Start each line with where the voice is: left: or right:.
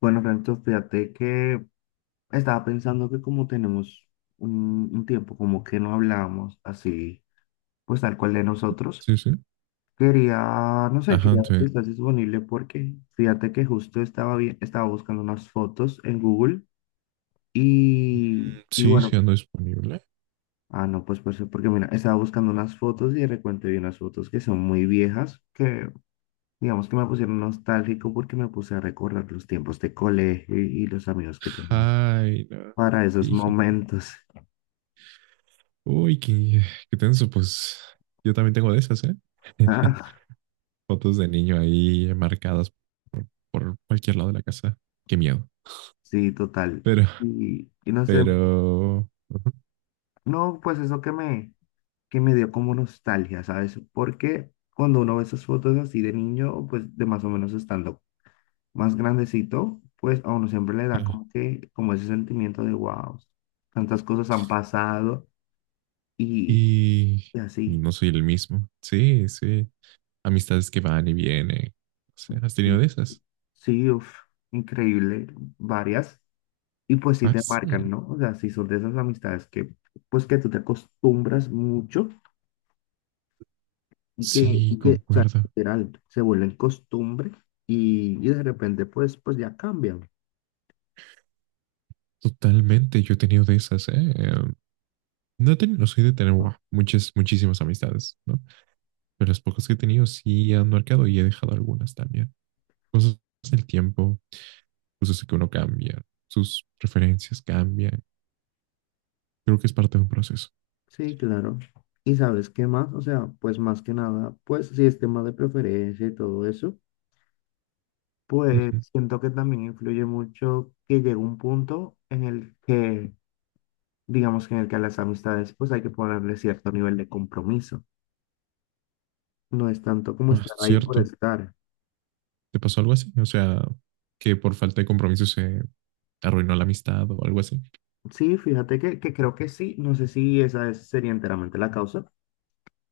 left: Bueno, Francisco, fíjate que estaba pensando que como tenemos un tiempo como que no hablábamos así, pues tal cual de nosotros,
right: Sí, sí.
left: quería, no sé,
right: Ajá,
left: quería ver si
right: entonces,
left: estás disponible porque fíjate que justo estaba bien, estaba buscando unas fotos en Google y
right: sí, sí
left: bueno,
right: ando disponible.
left: ah, no, pues porque mira, estaba buscando unas fotos y de repente vi unas fotos que son muy viejas, que digamos que me pusieron nostálgico porque me puse a recordar los tiempos de colegio y los amigos que tenía
right: Ay, no.
left: para esos
right: Fíjate.
left: momentos.
right: Uy, qué, qué tenso, pues yo también tengo de esas, ¿eh?
left: Ah,
right: Fotos de niño ahí marcadas por cualquier lado de la casa. Qué miedo.
left: sí, total.
right: Pero,
left: Y no sé,
right: pero... ujú.
left: no, pues eso que me dio como nostalgia, ¿sabes? Porque cuando uno ve esas fotos así de niño, pues de más o menos estando más grandecito, pues a uno siempre le da como que, como ese sentimiento de wow, tantas cosas han pasado y,
right: Y,
left: y
right: y
left: así.
right: no soy el mismo. Sí, sí. Amistades que van y vienen. O sea, ¿has tenido
left: Sí,
right: de esas?
left: sí, uf, increíble, varias. Y pues sí
right: Ah,
left: te marcan,
right: sí.
left: ¿no? O sea, sí son de esas amistades que, pues que tú te acostumbras mucho.
right: Sí,
left: O sea,
right: concuerdo.
left: literal, se vuelven costumbre y de repente pues ya cambian.
right: Totalmente. Yo he tenido de esas, ¿eh? No he tenido la suerte de tener wow, muchas, muchísimas amistades, ¿no? Pero las pocas que he tenido sí han marcado y he dejado algunas también. Cosas del tiempo, cosas que uno cambia, sus preferencias cambian. Creo que es parte de un proceso.
left: Sí, claro. ¿Y sabes qué más? O sea, pues más que nada, pues si es tema de preferencia y todo eso,
right: Uh
left: pues
right: -huh.
left: siento que también influye mucho que llega un punto en el que, digamos que en el que a las amistades pues hay que ponerle cierto nivel de compromiso. No es tanto como estar ahí por
right: Cierto.
left: estar.
right: ¿Te pasó algo así? O sea, que por falta de compromiso se arruinó la amistad o algo así.
left: Sí, fíjate que creo que sí. No sé si sería enteramente la causa.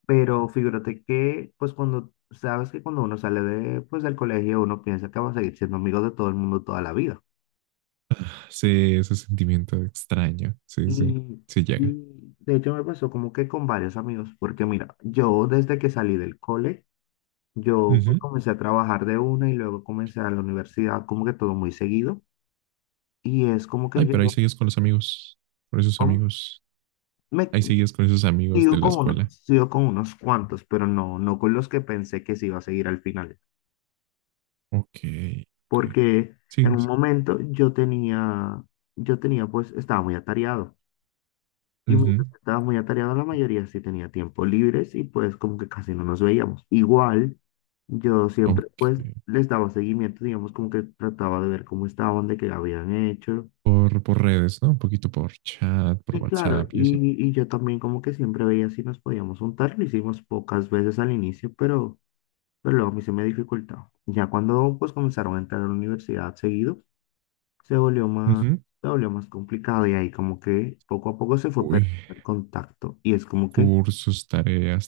left: Pero figúrate que, pues cuando, sabes que cuando uno sale de, pues, del colegio, uno piensa que va a seguir siendo amigo de todo el mundo toda la vida.
right: Ah, sí, ese sentimiento extraño. Sí, sí,
left: Y,
right: sí llega.
left: y de hecho me pasó como que con varios amigos, porque mira, yo desde que salí del cole,
right: Uh
left: yo pues,
right: -huh.
left: comencé a trabajar de una y luego comencé a la universidad, como que todo muy seguido. Y es como que
right: Ay,
left: yo
right: pero ahí sigues con los amigos, con esos
left: como-
right: amigos.
left: me
right: Ahí sigues con esos amigos de la escuela.
left: sigo con unos cuantos, pero no, no con los que pensé que se iba a seguir al final.
right: Ok, ok.
left: Porque en
right: Sí,
left: un
right: sí.
left: momento yo tenía, pues estaba muy atareado y mientras
right: Ujú.
left: estaba muy atareado la mayoría sí tenía tiempo libres y pues como que casi no nos veíamos. Igual yo siempre
right: Ok.
left: pues les daba seguimiento, digamos como que trataba de ver cómo estaban, de qué habían hecho.
right: Por redes, ¿no? Un poquito por chat, por
left: Y claro,
right: WhatsApp y eso.
left: y yo también como que siempre veía si nos podíamos juntar, lo hicimos pocas veces al inicio, pero luego a mí se me dificultaba. Ya cuando pues comenzaron a entrar a la universidad seguido, se volvió más,
right: Ujú.
left: se volvió más complicado y ahí como que poco a poco se fue
right: Uy,
left: perdiendo el contacto y es como que
right: cursos, tareas,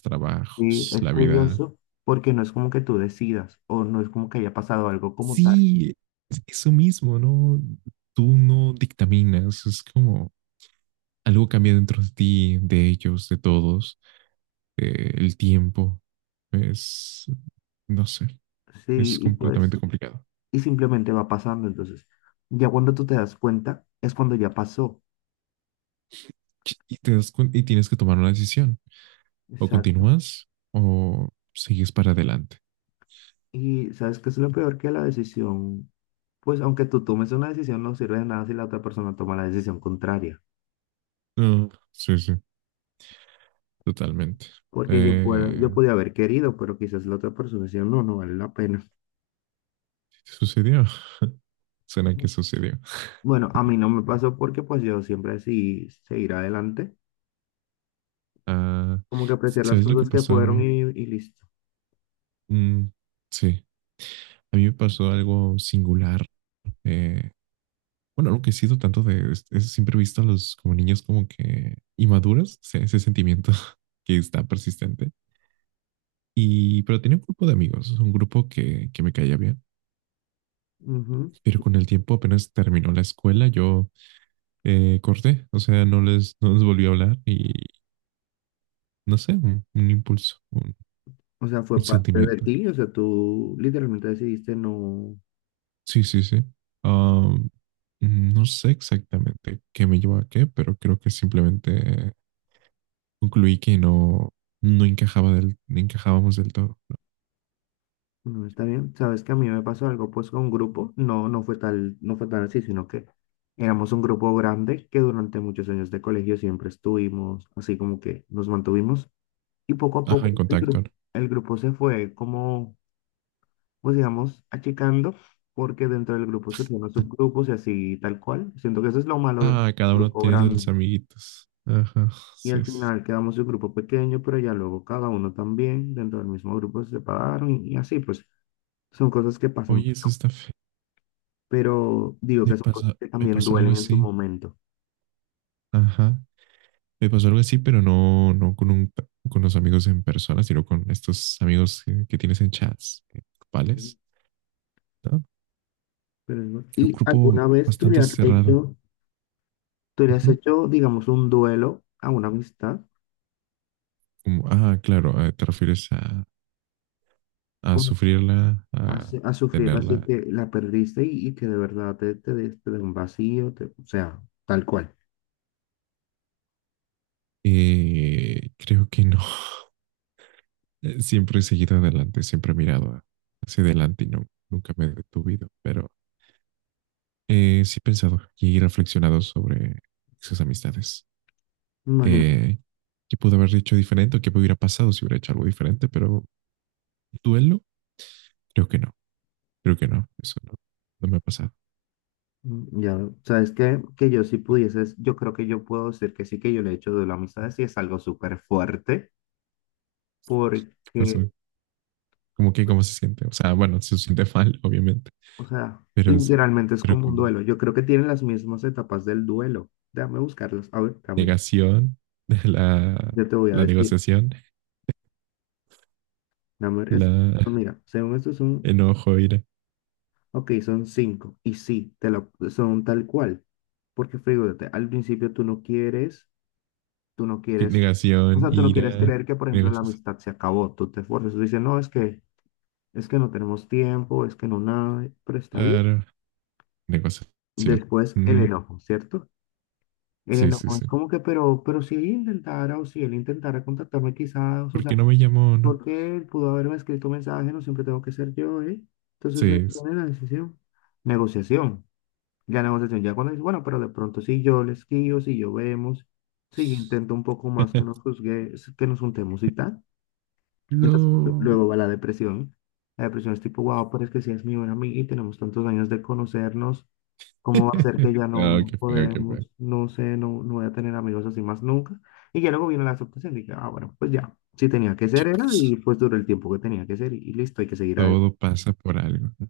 left: sí,
right: trabajos,
left: es
right: la vida.
left: tedioso porque no es como que tú decidas o no es como que haya pasado algo como tal.
right: Sí, es eso mismo, ¿no? Tú no dictaminas, es como algo cambia dentro de ti, de ellos, de todos, el tiempo. Es, no sé,
left: Sí,
right: es
left: y pues,
right: completamente complicado.
left: y simplemente va pasando. Entonces, ya cuando tú te das cuenta, es cuando ya pasó.
right: Y te das cuen- y tienes que tomar una decisión. O
left: Exacto.
right: continúas o sigues para adelante.
left: Y sabes que es lo peor que la decisión, pues aunque tú tomes una decisión, no sirve de nada si la otra persona toma la decisión contraria.
right: No, sí, sí, totalmente.
left: Porque
right: Eh,
left: yo podía haber querido, pero quizás la otra persona decía, no, no vale la pena.
right: ¿Sí ¿te sucedió? Suena que sucedió.
left: Bueno, a mí no me pasó porque pues yo siempre decidí seguir adelante,
right: Ah,
left: como que apreciar las
right: ¿sabes lo que
left: cosas que
right: pasó a
left: fueron
right: mí?
left: y listo.
right: Mm, sí, a mí me pasó algo singular. Eh, bueno, algo que he sido tanto de... siempre he visto a los como niños como que inmaduros, ese sentimiento que está persistente. Y, pero tenía un grupo de amigos, un grupo que me caía bien.
left: Ujú.
right: Pero con el tiempo apenas terminó la escuela, yo corté, o sea, no les volví a hablar y no sé, un impulso,
left: O sea,
right: un
left: fue parte de
right: sentimiento.
left: ti, o sea, tú literalmente decidiste no,
right: Sí, sí, sí. Ah, no sé exactamente qué me llevó a qué, pero creo que simplemente concluí que no, no encajaba del, no encajábamos del todo.
left: no está bien. Sabes que a mí me pasó algo pues con un grupo, no, no fue tal, no fue tan así, sino que éramos un grupo grande que durante muchos años de colegio siempre estuvimos, así como que nos mantuvimos y poco a
right: Ajá,
left: poco
right: en contacto, ¿no?
left: el grupo se fue como pues digamos, achicando, porque dentro del grupo surgen los subgrupos y así tal cual. Siento que eso es lo malo del
right: Ah, cada uno
left: grupo
right: tiene
left: grande.
right: sus amiguitos. Ajá,
left: Y al
right: sí, sí.
left: final quedamos un grupo pequeño, pero ya luego cada uno también dentro del mismo grupo se separaron y así, pues son cosas que pasan,
right: Oye, eso está feo.
left: pero digo que son cosas que
right: Me
left: también
right: pasó algo
left: duelen en su
right: así.
left: momento.
right: Ajá. Me pasó algo así, pero no, no con un, con los amigos en persona, sino con estos amigos que tienes en chats
left: Ujú,
right: grupales, ¿no?
left: pero es bueno.
right: Era un
left: ¿Y
right: grupo
left: alguna vez
right: bastante cerrado.
left: tú le has
right: Ujú.
left: hecho, digamos, un duelo a una amistad?
right: Como, ah, claro, te refieres a sufrirla, a
left: A sufrirla así
right: tenerla.
left: que la perdiste y que de verdad te dé un vacío, o sea, tal cual.
right: Creo que no. Siempre he seguido adelante, siempre he mirado hacia adelante y no, nunca me he detuvido, pero sí he pensado y reflexionado sobre esas amistades.
left: Imagínate,
right: eh, Qué pudo haber dicho diferente o qué hubiera pasado si hubiera hecho algo diferente, pero duelo, creo que no, creo que no, eso no, no me ha pasado.
left: mm, ya, sabes que yo si pudieses, yo creo que yo puedo decir que sí que yo le he hecho de la amistad, sí es algo súper fuerte,
right: ¿Qué
left: porque,
right: pasó? ¿Cómo que cómo se siente? O sea, bueno, se siente mal, obviamente,
left: o sea,
right: pero, es-
left: literalmente es
right: pero
left: como un
right: con
left: duelo. Yo creo que tienen las mismas etapas del duelo. Déjame buscarlas. A ver,
right: negación, la,
left: yo te voy a
right: la
left: decir.
right: negociación,
left: Dame, esto,
right: la
left: mira, según esto es un...
right: enojo, ira,
left: Ok, son cinco. Y sí, te lo, son tal cual. Porque fíjate, al principio tú no
right: ¿Qué
left: quieres, o
right: negación,
left: sea, tú no quieres
right: ira,
left: creer que, por ejemplo, la
right: negociación,
left: amistad se acabó. Tú te esfuerzas, tú dices, no, es que no tenemos tiempo, es que no nada, pero está bien.
right: claro, negociación.
left: Después el
right: Ujú.
left: enojo, ¿cierto? El
right: Sí, sí,
left: enojo es
right: sí.
left: como que, pero si ella intentara o si él intentara contactarme quizás, o
right: ¿Por
left: sea,
right: qué no me llamó? No.
left: porque él pudo haberme escrito un mensaje, no siempre tengo que ser yo, ¿eh? Entonces él
right: Sí.
left: pone la decisión. Negociación. Ya negociación, ya cuando dice, bueno, pero de pronto si yo les guío, si yo vemos, si yo intento un poco más que nos juzgue, que nos juntemos y tal. Entonces,
right: No.
left: luego va la depresión. La depresión es tipo, wow, pero es que si es mi buena amiga y tenemos tantos años de conocernos, ¿cómo va a ser que ya no,
right: No,
left: no
right: qué feo, qué feo.
left: podemos? No sé, no, no voy a tener amigos así más nunca. Y ya luego viene la aceptación, dije, ah, bueno, pues ya, si tenía que
right: ¿Qué
left: ser era
right: pasa?
left: y pues duró el tiempo que tenía que ser y listo, hay que seguir adelante.
right: Todo pasa por algo, ¿no?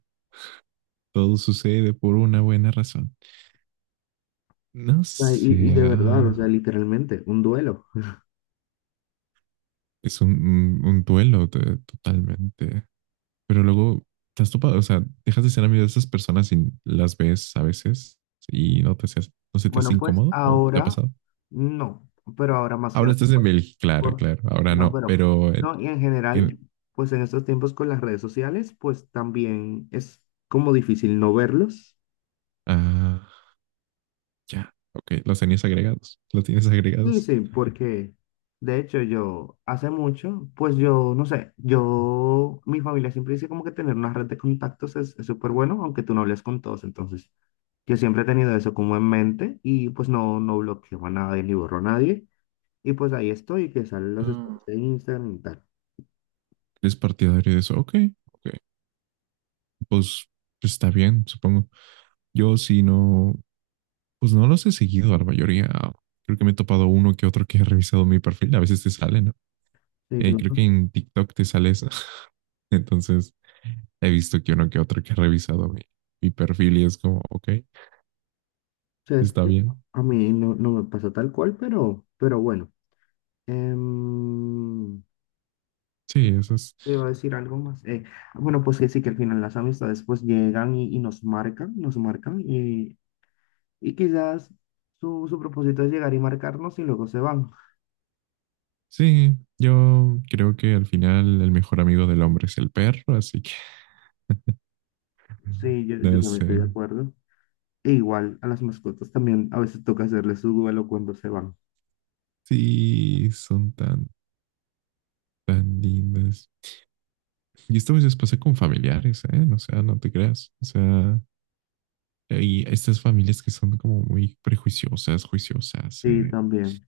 right: Todo sucede por una buena razón. No
left: O sea, y
right: sé,
left: de verdad, o sea, literalmente, un duelo.
right: es un, un duelo de- totalmente. Pero luego te has topado, o sea, dejas de ser amigo de esas personas y las ves a veces y no te seas, no se te hace
left: Bueno, pues
right: incómodo o te ha
left: ahora
right: pasado.
left: no, pero ahora más que
right: Ahora
left: nada,
right: estás en
left: pues,
right: Bélgica, claro,
left: por-
right: claro, ahora
left: no,
right: no,
left: pero
right: pero
left: no, y en general,
right: en-
left: pues en estos tiempos con las redes sociales, pues también es como difícil no verlos.
right: ah, ya, ok, los tenías agregados, los tienes
left: Sí,
right: agregados.
left: sí, porque de hecho yo hace mucho, pues yo no sé, yo, mi familia siempre dice como que tener una red de contactos es súper bueno, aunque tú no hables con todos, entonces yo siempre he tenido eso como en mente y pues no, no bloqueo a nadie ni borro a nadie. Y pues ahí estoy, que salen los
right: Ah,
left: stories de Instagram y tal.
right: ¿eres partidario de eso? Ok, ok. Pues está bien, supongo. Yo sí no, pues no los he seguido a la mayoría. Creo que me he topado uno que otro que he revisado mi perfil. A veces te sale, ¿no?
left: Sí, claro.
right: Creo que
left: O
right: en TikTok te sale eso. Entonces he visto que uno que otro que ha revisado mi perfil y es como, ok,
left: sea, es
right: está
left: que
right: bien.
left: a mí no, no me pasó tal cual, pero bueno. Em,
right: Sí,
left: ¿Qué
right: eso es.
left: te iba a decir algo más? Bueno, pues que sí, que al final las amistades pues llegan y nos marcan y quizás su propósito es llegar y marcarnos y luego se van.
right: Sí, yo creo que al final el mejor amigo del hombre es el perro, así que
left: Sí, yo
right: no
left: también estoy
right: sé.
left: de acuerdo. E igual a las mascotas también a veces toca hacerles su duelo cuando se van.
right: Sí, son tan, tan lindas. Y esto a veces pasa con familiares, ¿eh? No, o sea, no te creas. O sea, y estas familias que son como muy prejuiciosas, juiciosas.
left: Sí, también.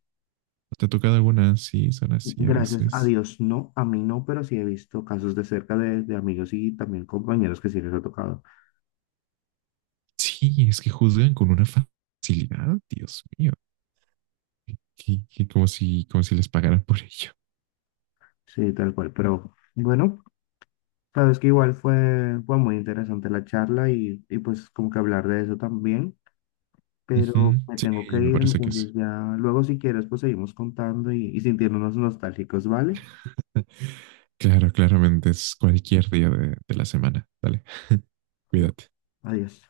right: ¿Te ha tocado alguna? Sí, son así a
left: Gracias a
right: veces.
left: Dios, no, a mí no, pero sí he visto casos de cerca de amigos y también compañeros que sí les ha tocado.
right: Sí, es que juzgan con una facilidad, Dios mío. Que como si les pagaran por ello.
left: Sí, tal cual. Pero bueno, sabes que igual fue, fue muy interesante la charla y pues como que hablar de eso también, pero
right: Ujú.
left: me
right: Sí,
left: tengo que
right: me
left: ir,
right: parece que sí.
left: entonces ya luego si quieres pues seguimos contando y sintiéndonos nostálgicos, ¿vale?
right: Claro, claramente es cualquier día de la semana. Dale,
left: Bueno,
right: cuídate.
left: adiós.